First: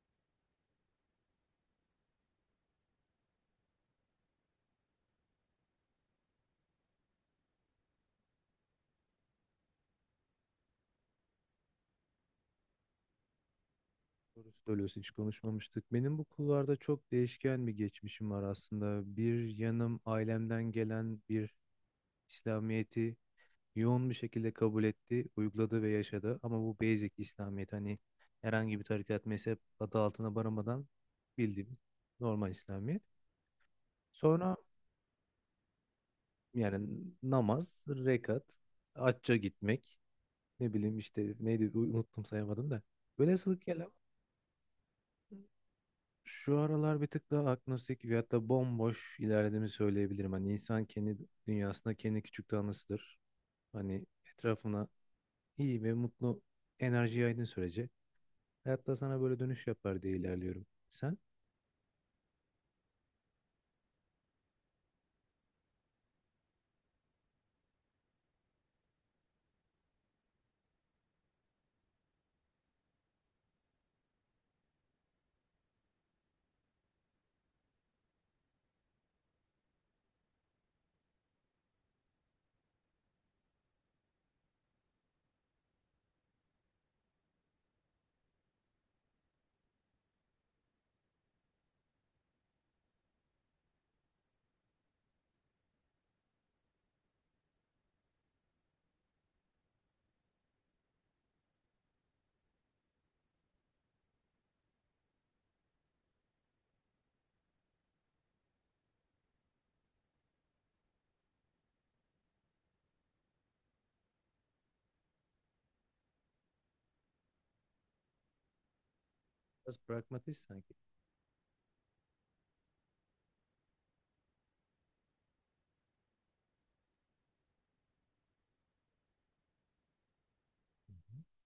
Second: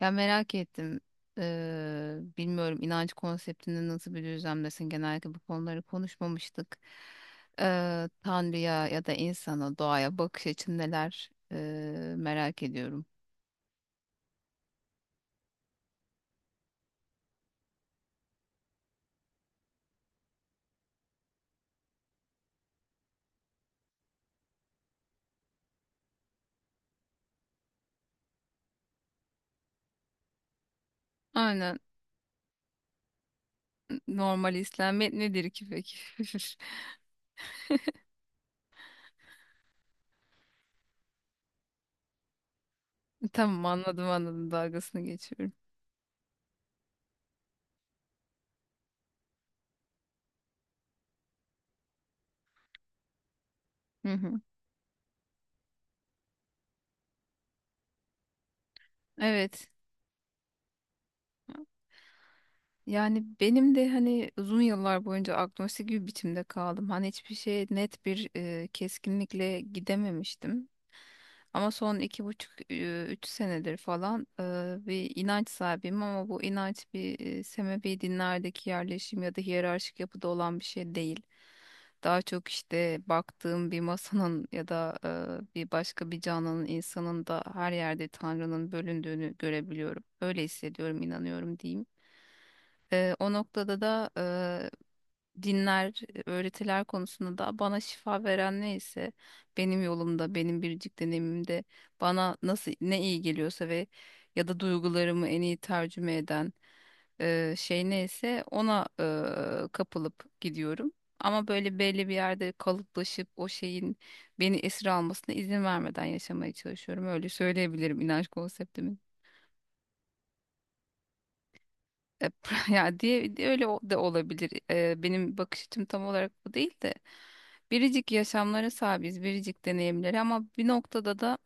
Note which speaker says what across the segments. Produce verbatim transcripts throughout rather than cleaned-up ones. Speaker 1: Ya merak ettim. Ee, bilmiyorum inanç konseptinde nasıl bir düzlemdesin. Genellikle bu konuları konuşmamıştık. Ee, Tanrı'ya ya da insana, doğaya bakış açın neler Ee, merak ediyorum.
Speaker 2: Doğru söylüyorsun, hiç konuşmamıştık. Benim bu kulvarda çok değişken bir geçmişim var aslında. Bir yanım ailemden gelen bir İslamiyet'i yoğun bir şekilde kabul etti, uyguladı ve yaşadı. Ama bu basic İslamiyet, hani herhangi bir tarikat mezhep adı altına baramadan bildiğim
Speaker 1: Aynen.
Speaker 2: normal İslamiyet. Sonra
Speaker 1: Normal İslamiyet nedir ki peki?
Speaker 2: yani namaz, rekat, hacca gitmek, ne bileyim işte neydi, unuttum sayamadım da. Velhasıl
Speaker 1: Tamam,
Speaker 2: kelam,
Speaker 1: anladım anladım, dalgasını geçiyorum.
Speaker 2: şu aralar bir tık daha agnostik ve hatta bomboş ilerlediğimi söyleyebilirim. Hani insan kendi dünyasında kendi küçük tanrısıdır. Hani
Speaker 1: Hı hı.
Speaker 2: etrafına iyi ve mutlu enerji yaydığın sürece hayatta sana böyle dönüş
Speaker 1: Evet.
Speaker 2: yapar diye ilerliyorum. Sen
Speaker 1: Yani benim de hani uzun yıllar boyunca agnostik bir biçimde kaldım. Hani hiçbir şeye net bir e, keskinlikle gidememiştim. Ama son iki buçuk, e, üç senedir falan e, bir inanç sahibiyim ama bu inanç bir e, sebebi dinlerdeki yerleşim ya da hiyerarşik yapıda olan bir şey değil. Daha çok işte baktığım bir masanın ya da e, bir başka bir canlının, insanın da her yerde Tanrı'nın bölündüğünü görebiliyorum. Öyle hissediyorum, inanıyorum diyeyim. Eee, o noktada da eee, dinler, öğretiler konusunda da bana şifa veren neyse benim yolumda, benim biricik deneyimimde bana nasıl ne iyi geliyorsa ve ya da duygularımı en iyi tercüme eden eee, şey neyse ona eee, kapılıp gidiyorum. Ama böyle belli bir yerde kalıplaşıp o şeyin beni esir almasına izin vermeden yaşamaya çalışıyorum. Öyle söyleyebilirim inanç konseptimi.
Speaker 2: biraz pragmatist sanki.
Speaker 1: E, Ya diye diye öyle o- da olabilir. E, benim bakış açım tam olarak bu değil de biricik yaşamlara sahibiz, biricik deneyimlere ama bir
Speaker 2: Hı
Speaker 1: noktada
Speaker 2: hı.
Speaker 1: da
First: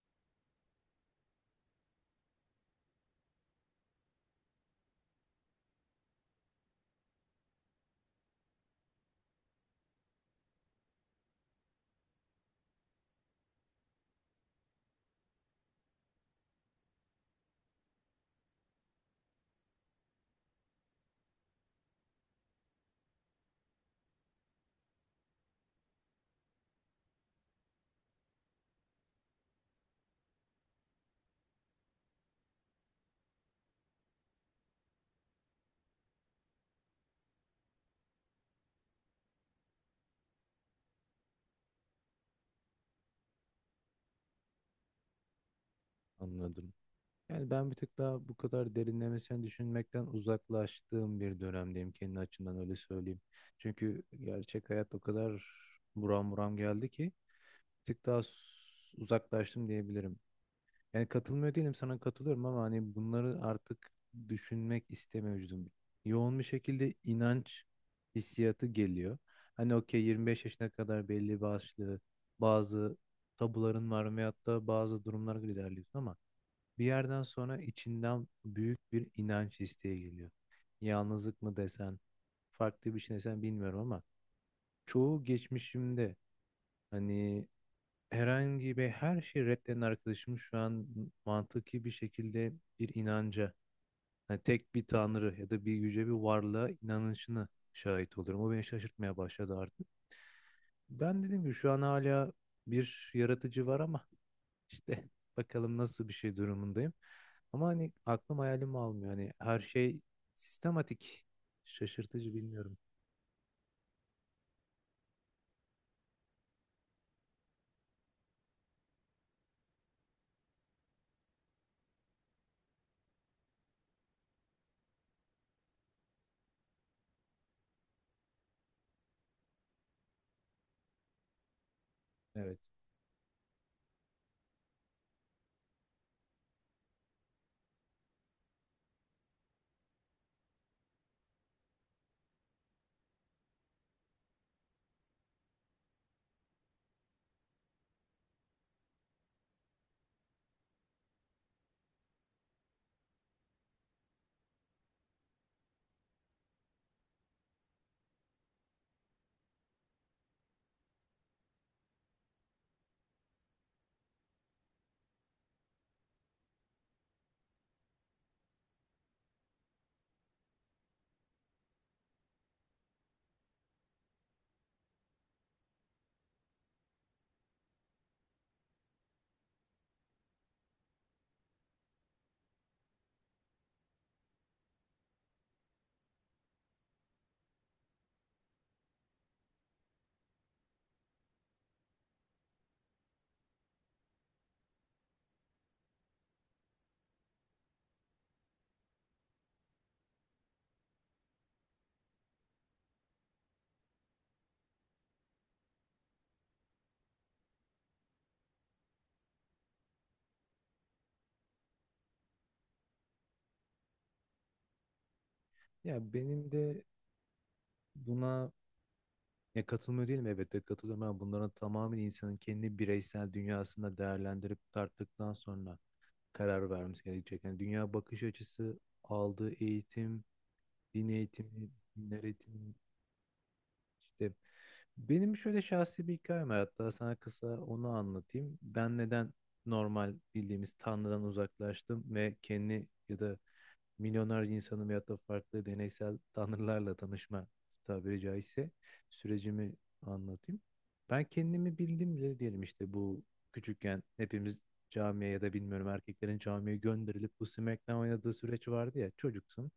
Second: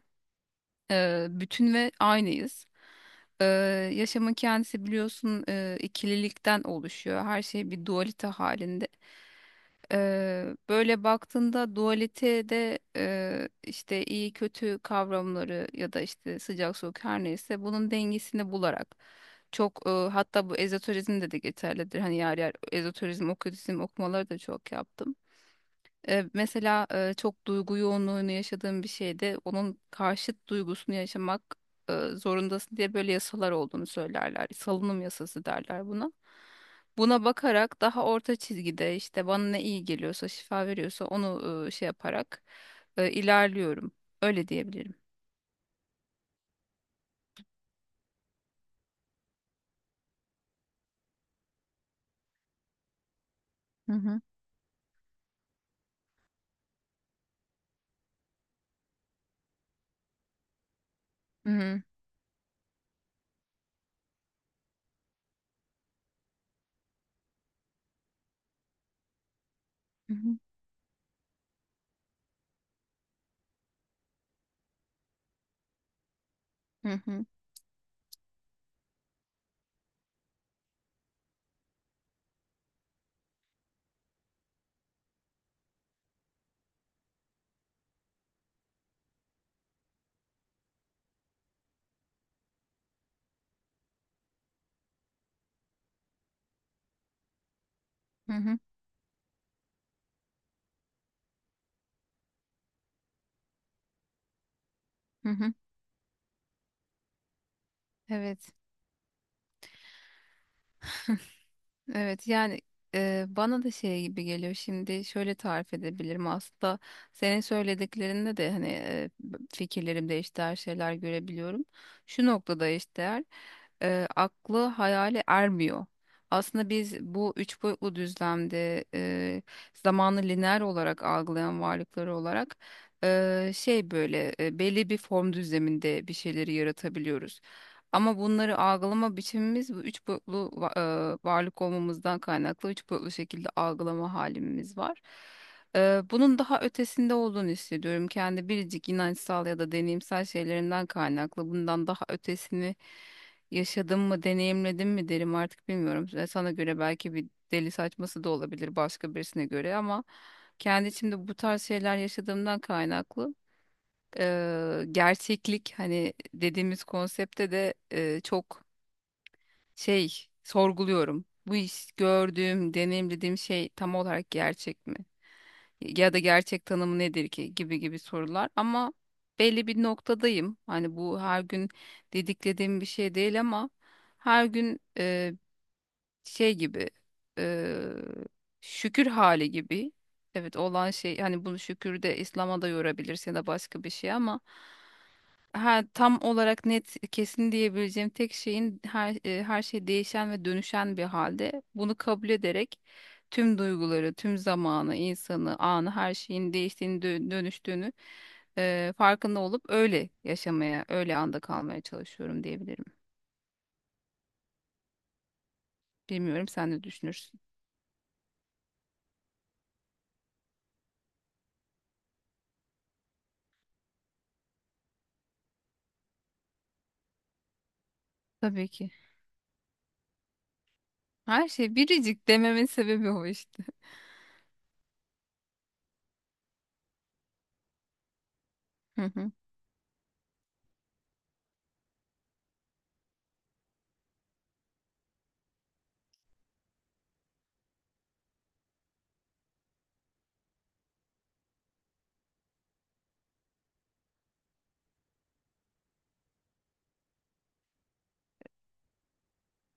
Speaker 1: e, bütün ve aynıyız. E, Yaşamın kendisi biliyorsun e, ikililikten oluşuyor. Her şey bir dualite halinde. Eee, böyle baktığında dualitede eee, işte iyi kötü kavramları ya da işte sıcak soğuk her neyse bunun dengesini bularak çok eee, hatta bu ezoterizm de de geçerlidir. Hani yer yer ezoterizm, okültizm okumaları da çok yaptım. E, mesela e, çok duygu yoğunluğunu yaşadığın bir şeyde onun karşıt duygusunu yaşamak e, zorundasın diye böyle yasalar olduğunu söylerler. Salınım yasası derler buna. Buna bakarak daha orta çizgide işte bana ne iyi geliyorsa, şifa veriyorsa onu e, şey yaparak e, ilerliyorum. Öyle diyebilirim.
Speaker 2: Anladım. Yani ben bir tık daha bu kadar derinlemesine düşünmekten uzaklaştığım bir dönemdeyim, kendi açımdan öyle söyleyeyim.
Speaker 1: Hı
Speaker 2: Çünkü
Speaker 1: hı.
Speaker 2: gerçek hayat o kadar buram buram geldi ki bir tık daha s- uzaklaştım diyebilirim. Yani
Speaker 1: Hı
Speaker 2: katılmıyor değilim,
Speaker 1: hı.
Speaker 2: sana katılıyorum ama hani bunları artık düşünmek istemiyor vücudum. Yoğun bir şekilde inanç hissiyatı geliyor. Hani okey,
Speaker 1: Hı hı.
Speaker 2: yirmi beş yaşına kadar belli başlı bazı tabuların var veyahut da bazı durumlar ilerliyorsun ama bir
Speaker 1: Hı
Speaker 2: yerden
Speaker 1: hı.
Speaker 2: sonra içinden büyük bir inanç isteği geliyor. Yalnızlık mı desen, farklı bir şey desen bilmiyorum ama çoğu geçmişimde hani herhangi bir her şeyi reddeden arkadaşım şu an mantıki bir şekilde bir inanca, hani tek bir tanrı ya da bir yüce bir varlığa inanışını şahit
Speaker 1: Hı
Speaker 2: oluyorum. O
Speaker 1: hı.
Speaker 2: beni şaşırtmaya başladı artık. Ben dedim ki şu an hala bir yaratıcı var ama işte
Speaker 1: Hı hı.
Speaker 2: bakalım nasıl bir şey durumundayım. Ama hani aklım
Speaker 1: Evet.
Speaker 2: hayalim almıyor. Hani her şey sistematik.
Speaker 1: Evet,
Speaker 2: Şaşırtıcı,
Speaker 1: yani
Speaker 2: bilmiyorum.
Speaker 1: e, bana da şey gibi geliyor şimdi şöyle tarif edebilirim aslında senin söylediklerinde de hani e, fikirlerimde eşdeğer şeyler görebiliyorum. Şu noktada eşdeğer e, aklı hayale ermiyor. Aslında biz bu üç boyutlu düzlemde e, zamanı lineer olarak algılayan varlıkları olarak
Speaker 2: Evet.
Speaker 1: e, şey böyle e, belli bir form düzleminde bir şeyleri yaratabiliyoruz. Ama bunları algılama biçimimiz bu üç boyutlu va- e, varlık olmamızdan kaynaklı üç boyutlu şekilde algılama halimiz var. E, bunun daha ötesinde olduğunu hissediyorum. Kendi biricik inançsal ya da deneyimsel şeylerimden kaynaklı. Bundan daha ötesini yaşadım mı, deneyimledim mi derim artık bilmiyorum. E, Sana göre belki bir deli saçması da olabilir başka birisine göre ama kendi içimde bu tarz şeyler yaşadığımdan kaynaklı e, gerçeklik hani dediğimiz konsepte de e, çok şey sorguluyorum. Bu iş gördüğüm, deneyimlediğim şey tam olarak gerçek mi? Ya da gerçek tanımı nedir ki gibi gibi sorular ama belli bir noktadayım. Hani bu her gün dediklediğim bir şey değil ama her gün e, şey gibi e, şükür hali gibi. Evet olan şey hani bunu şükür de İslam'a da yorabilirsin ya da başka bir şey ama ha, tam olarak net kesin diyebileceğim tek şeyin her, e, her şey değişen ve dönüşen bir halde bunu kabul ederek tüm duyguları, tüm zamanı, insanı, anı her şeyin değiştiğini, dö- dönüştüğünü e, farkında olup öyle yaşamaya, öyle anda kalmaya çalışıyorum diyebilirim.
Speaker 2: Ya
Speaker 1: Bilmiyorum,
Speaker 2: benim
Speaker 1: sen
Speaker 2: de
Speaker 1: ne düşünürsün?
Speaker 2: buna, ya katılmıyor değilim, elbette katılıyorum ama bunların tamamen insanın kendi bireysel dünyasında değerlendirip tarttıktan sonra karar vermesi gerekecek. Yani dünya bakış
Speaker 1: Tabii
Speaker 2: açısı,
Speaker 1: ki.
Speaker 2: aldığı eğitim, din
Speaker 1: Her
Speaker 2: eğitimi,
Speaker 1: şey
Speaker 2: dinler
Speaker 1: biricik
Speaker 2: eğitimi,
Speaker 1: dememin sebebi o işte.
Speaker 2: işte benim şöyle şahsi bir hikayem var, hatta sana kısa onu anlatayım. Ben
Speaker 1: Hı hı.
Speaker 2: neden normal bildiğimiz Tanrı'dan uzaklaştım ve kendi ya da milyonlarca insanın veyahut da farklı deneysel tanrılarla tanışma, tabiri caizse, sürecimi anlatayım. Ben kendimi bildim bile diyelim, işte bu küçükken hepimiz camiye ya da bilmiyorum, erkeklerin camiye gönderilip bu SmackDown oynadığı süreç vardı ya, çocuksun,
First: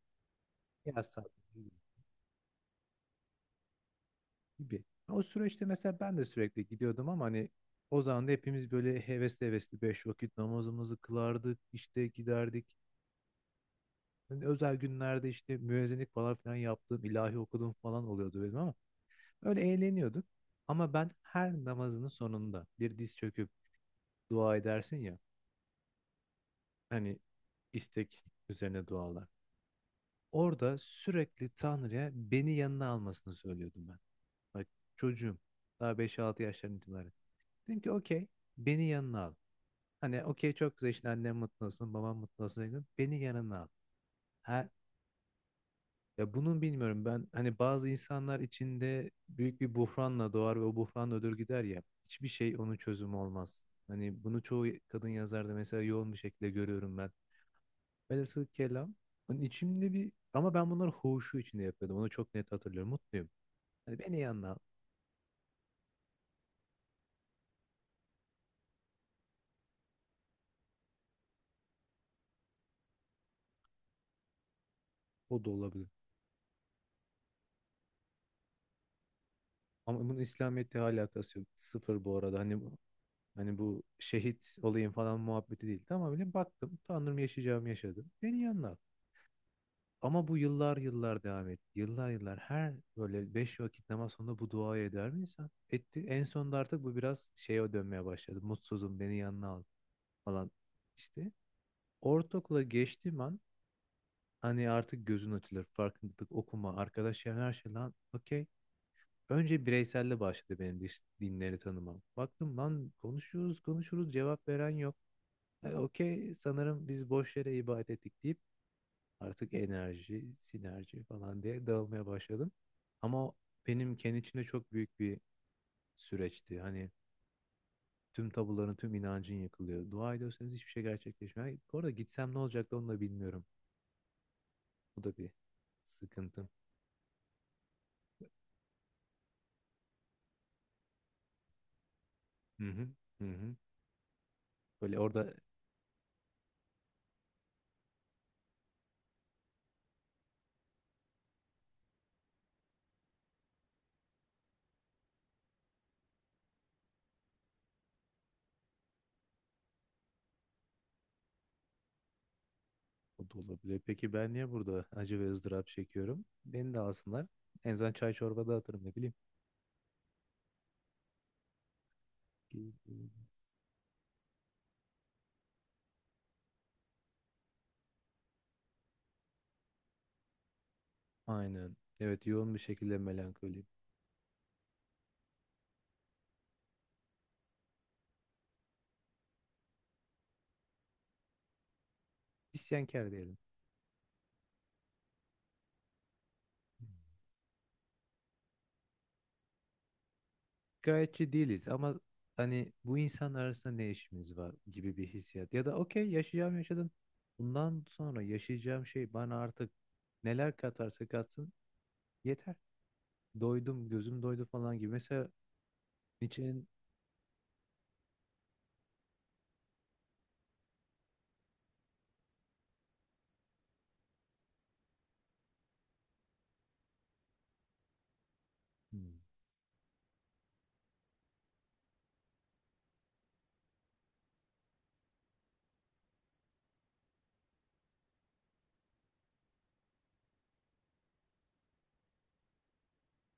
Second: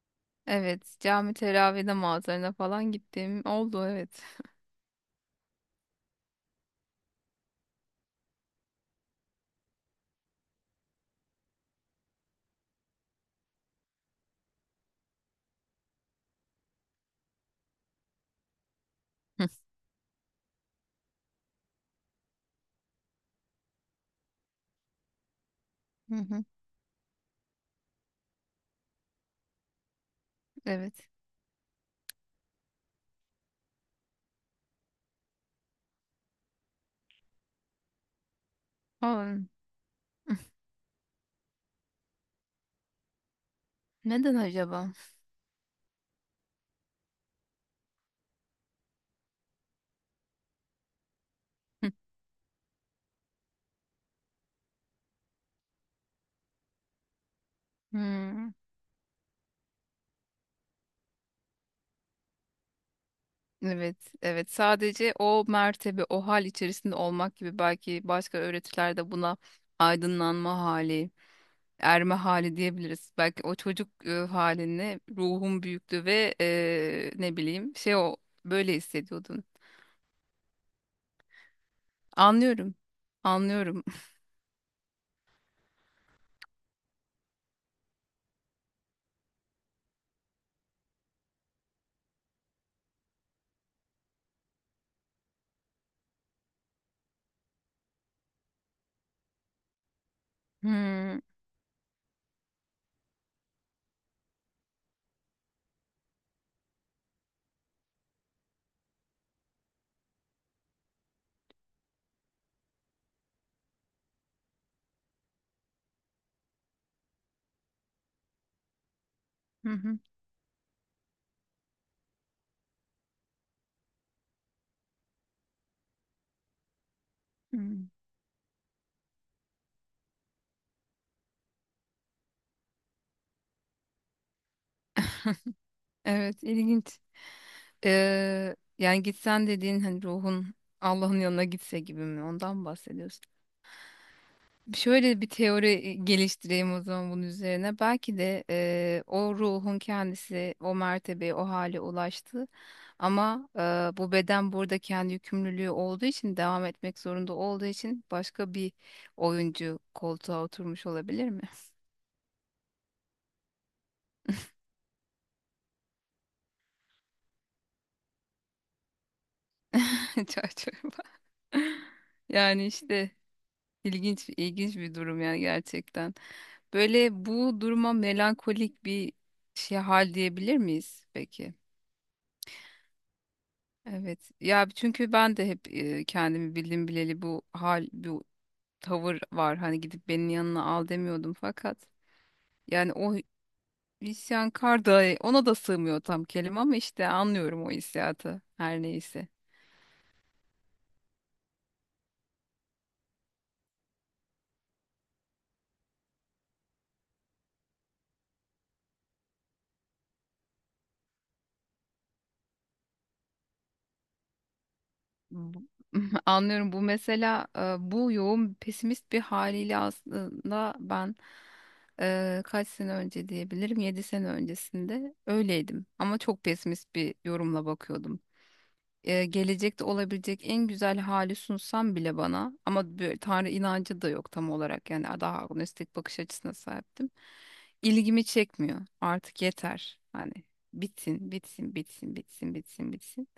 Speaker 1: Evet,
Speaker 2: yaz
Speaker 1: cami
Speaker 2: tatili
Speaker 1: teravide mağazalarına falan gittiğim oldu, evet.
Speaker 2: gibi. O süreçte mesela ben de sürekli gidiyordum ama hani o zaman da hepimiz böyle hevesli hevesli beş vakit namazımızı kılardık, işte giderdik. Ben özel günlerde işte müezzinlik falan filan yaptığım, ilahi okuduğum falan oluyordu benim ama öyle eğleniyorduk. Ama ben her namazının sonunda bir diz çöküp dua edersin ya,
Speaker 1: Hı hı.
Speaker 2: hani istek üzerine dualar. Orada
Speaker 1: Evet.
Speaker 2: sürekli Tanrı'ya beni yanına almasını söylüyordum ben. Bak, çocuğum, daha beş altı yaşlarından itibaren. Dedim ki okey, beni yanına al.
Speaker 1: Oldu.
Speaker 2: Hani okey, çok güzel işte, annem mutlu olsun, babam mutlu olsun, dedim. Beni yanına al.
Speaker 1: Neden
Speaker 2: Her,
Speaker 1: acaba?
Speaker 2: ya bunun bilmiyorum, ben hani bazı insanlar içinde büyük bir buhranla doğar ve o buhran ödür gider ya. Hiçbir şey onun çözümü olmaz. Hani bunu çoğu kadın yazarda mesela yoğun bir şekilde görüyorum ben. Velhasıl
Speaker 1: Hmm.
Speaker 2: kelam, hani içimde bir, ama ben bunları huşu içinde yapıyordum. Onu çok net hatırlıyorum. Mutluyum.
Speaker 1: Evet,
Speaker 2: Hani beni iyi,
Speaker 1: evet. Sadece o mertebe, o hal içerisinde olmak gibi belki başka öğretilerde buna aydınlanma hali, erme hali diyebiliriz. Belki o çocuk e, halini
Speaker 2: o da
Speaker 1: ruhun
Speaker 2: olabilir.
Speaker 1: büyüktü ve e, ne bileyim şey o böyle hissediyordun.
Speaker 2: Ama bunun İslamiyet'le alakası yok. Sıfır bu arada. Hani
Speaker 1: Anlıyorum,
Speaker 2: bu, hani bu
Speaker 1: anlıyorum.
Speaker 2: şehit olayım falan muhabbeti değil. Tamamen baktım. Tanrım, yaşayacağımı yaşadım. Beni iyi anla. Ama bu yıllar yıllar devam etti. Yıllar yıllar her böyle beş vakit namaz sonunda bu duayı eder mi insan? Etti. En sonunda artık bu biraz şeye dönmeye başladı. Mutsuzum, beni yanına al falan
Speaker 1: Hmm.
Speaker 2: işte. Ortaokula geçtiğim an hani artık gözün açılır. Farkındalık, okuma, arkadaş çevren, her şey, lan okey. Önce bireyselle başladı benim diş- dinleri tanımam. Baktım lan, konuşuyoruz konuşuruz, cevap veren yok. E, okey, sanırım biz boş yere ibadet ettik, deyip artık
Speaker 1: Hı hı,
Speaker 2: enerji, sinerji falan diye dağılmaya başladım. Ama benim kendi içimde çok büyük bir süreçti. Hani
Speaker 1: hı.
Speaker 2: tüm tabuların, tüm inancın yıkılıyor. Dua ediyorsanız hiçbir şey gerçekleşmiyor. Ay, bu arada gitsem ne olacaktı, onu da bilmiyorum. Bu da bir
Speaker 1: Evet,
Speaker 2: sıkıntım.
Speaker 1: ilginç. Ee, yani gitsen dediğin hani ruhun Allah'ın yanına gitse gibi mi? Ondan
Speaker 2: Hı
Speaker 1: mı
Speaker 2: hı,
Speaker 1: bahsediyorsun?
Speaker 2: hı hı. Böyle
Speaker 1: Şöyle bir
Speaker 2: orada
Speaker 1: teori geliştireyim o zaman bunun üzerine. Belki de eee, o ruhun kendisi o mertebeye, o hale ulaştı. Ama eee, bu beden burada kendi yükümlülüğü olduğu için, devam etmek zorunda olduğu için başka bir oyuncu koltuğa oturmuş olabilir mi?
Speaker 2: o da olabilir. Peki ben niye burada acı ve ızdırap çekiyorum? Beni de alsınlar. En azından çay çorba dağıtırım, ne bileyim.
Speaker 1: Çay çorba. Yani işte ilginç ilginç bir durum yani gerçekten. Böyle bu duruma melankolik bir şey hal diyebilir miyiz peki?
Speaker 2: Aynen. Evet, yoğun bir şekilde melankoliyim.
Speaker 1: Evet. Ya çünkü ben de hep e, kendimi bildim bileli bu hal, bu tavır var. Hani gidip benim yanına al demiyordum fakat yani
Speaker 2: İsyankar
Speaker 1: o
Speaker 2: diyelim.
Speaker 1: isyankar da ona da sığmıyor tam kelime ama işte anlıyorum o hissiyatı her neyse.
Speaker 2: Gayetçi değiliz ama hani bu insanlar arasında ne işimiz var gibi bir hissiyat. Ya da okey, yaşayacağım yaşadım. Bundan sonra yaşayacağım şey bana artık neler katarsa katsın, yeter. Doydum, gözüm doydu falan gibi. Mesela
Speaker 1: Bu-
Speaker 2: Nietzsche'nin,
Speaker 1: Anlıyorum, bu mesela e, bu yoğun pesimist bir haliyle aslında ben e, kaç sene önce diyebilirim yedi sene öncesinde öyleydim ama çok pesimist bir yorumla bakıyordum
Speaker 2: hmm,
Speaker 1: e, gelecekte olabilecek en güzel hali sunsam bile bana ama böyle Tanrı inancı da yok tam olarak yani daha agnostik bakış açısına sahiptim. İlgimi çekmiyor. Artık yeter. Hani bitsin, bitsin, bitsin, bitsin, bitsin, bitsin.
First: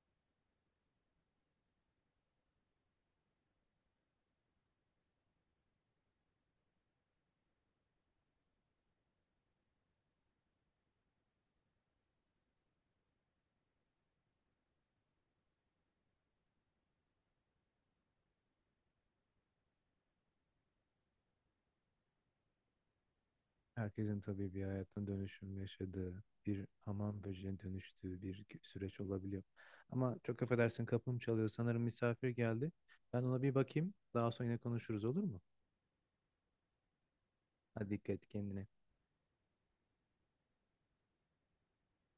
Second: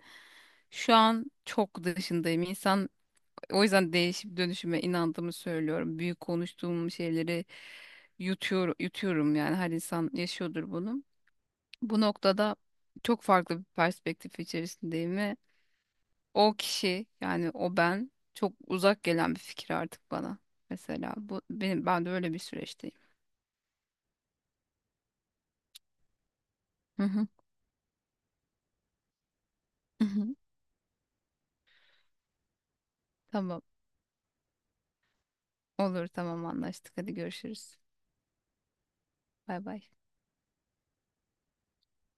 Speaker 1: Şu an çok dışındayım. İnsan o yüzden değişip dönüşüme inandığımı söylüyorum. Büyük konuştuğum şeyleri yutuyor, yutuyorum yani her insan yaşıyordur bunu. Bu noktada çok farklı bir perspektif içerisindeyim o kişi yani o ben çok uzak gelen bir fikir artık bana. Mesela bu benim ben de öyle bir süreçteyim.
Speaker 2: herkesin tabii bir hayatın dönüşüm yaşadığı, bir
Speaker 1: Hı
Speaker 2: hamam
Speaker 1: hı.
Speaker 2: böceğine dönüştüğü bir gü- süreç olabiliyor.
Speaker 1: Hı
Speaker 2: Ama
Speaker 1: hı.
Speaker 2: çok affedersin, kapım çalıyor. Sanırım misafir geldi. Ben ona bir
Speaker 1: Tamam.
Speaker 2: bakayım. Daha sonra yine konuşuruz, olur mu?
Speaker 1: Olur, tamam, anlaştık. Hadi görüşürüz.
Speaker 2: Hadi dikkat et kendine.
Speaker 1: Bay bay.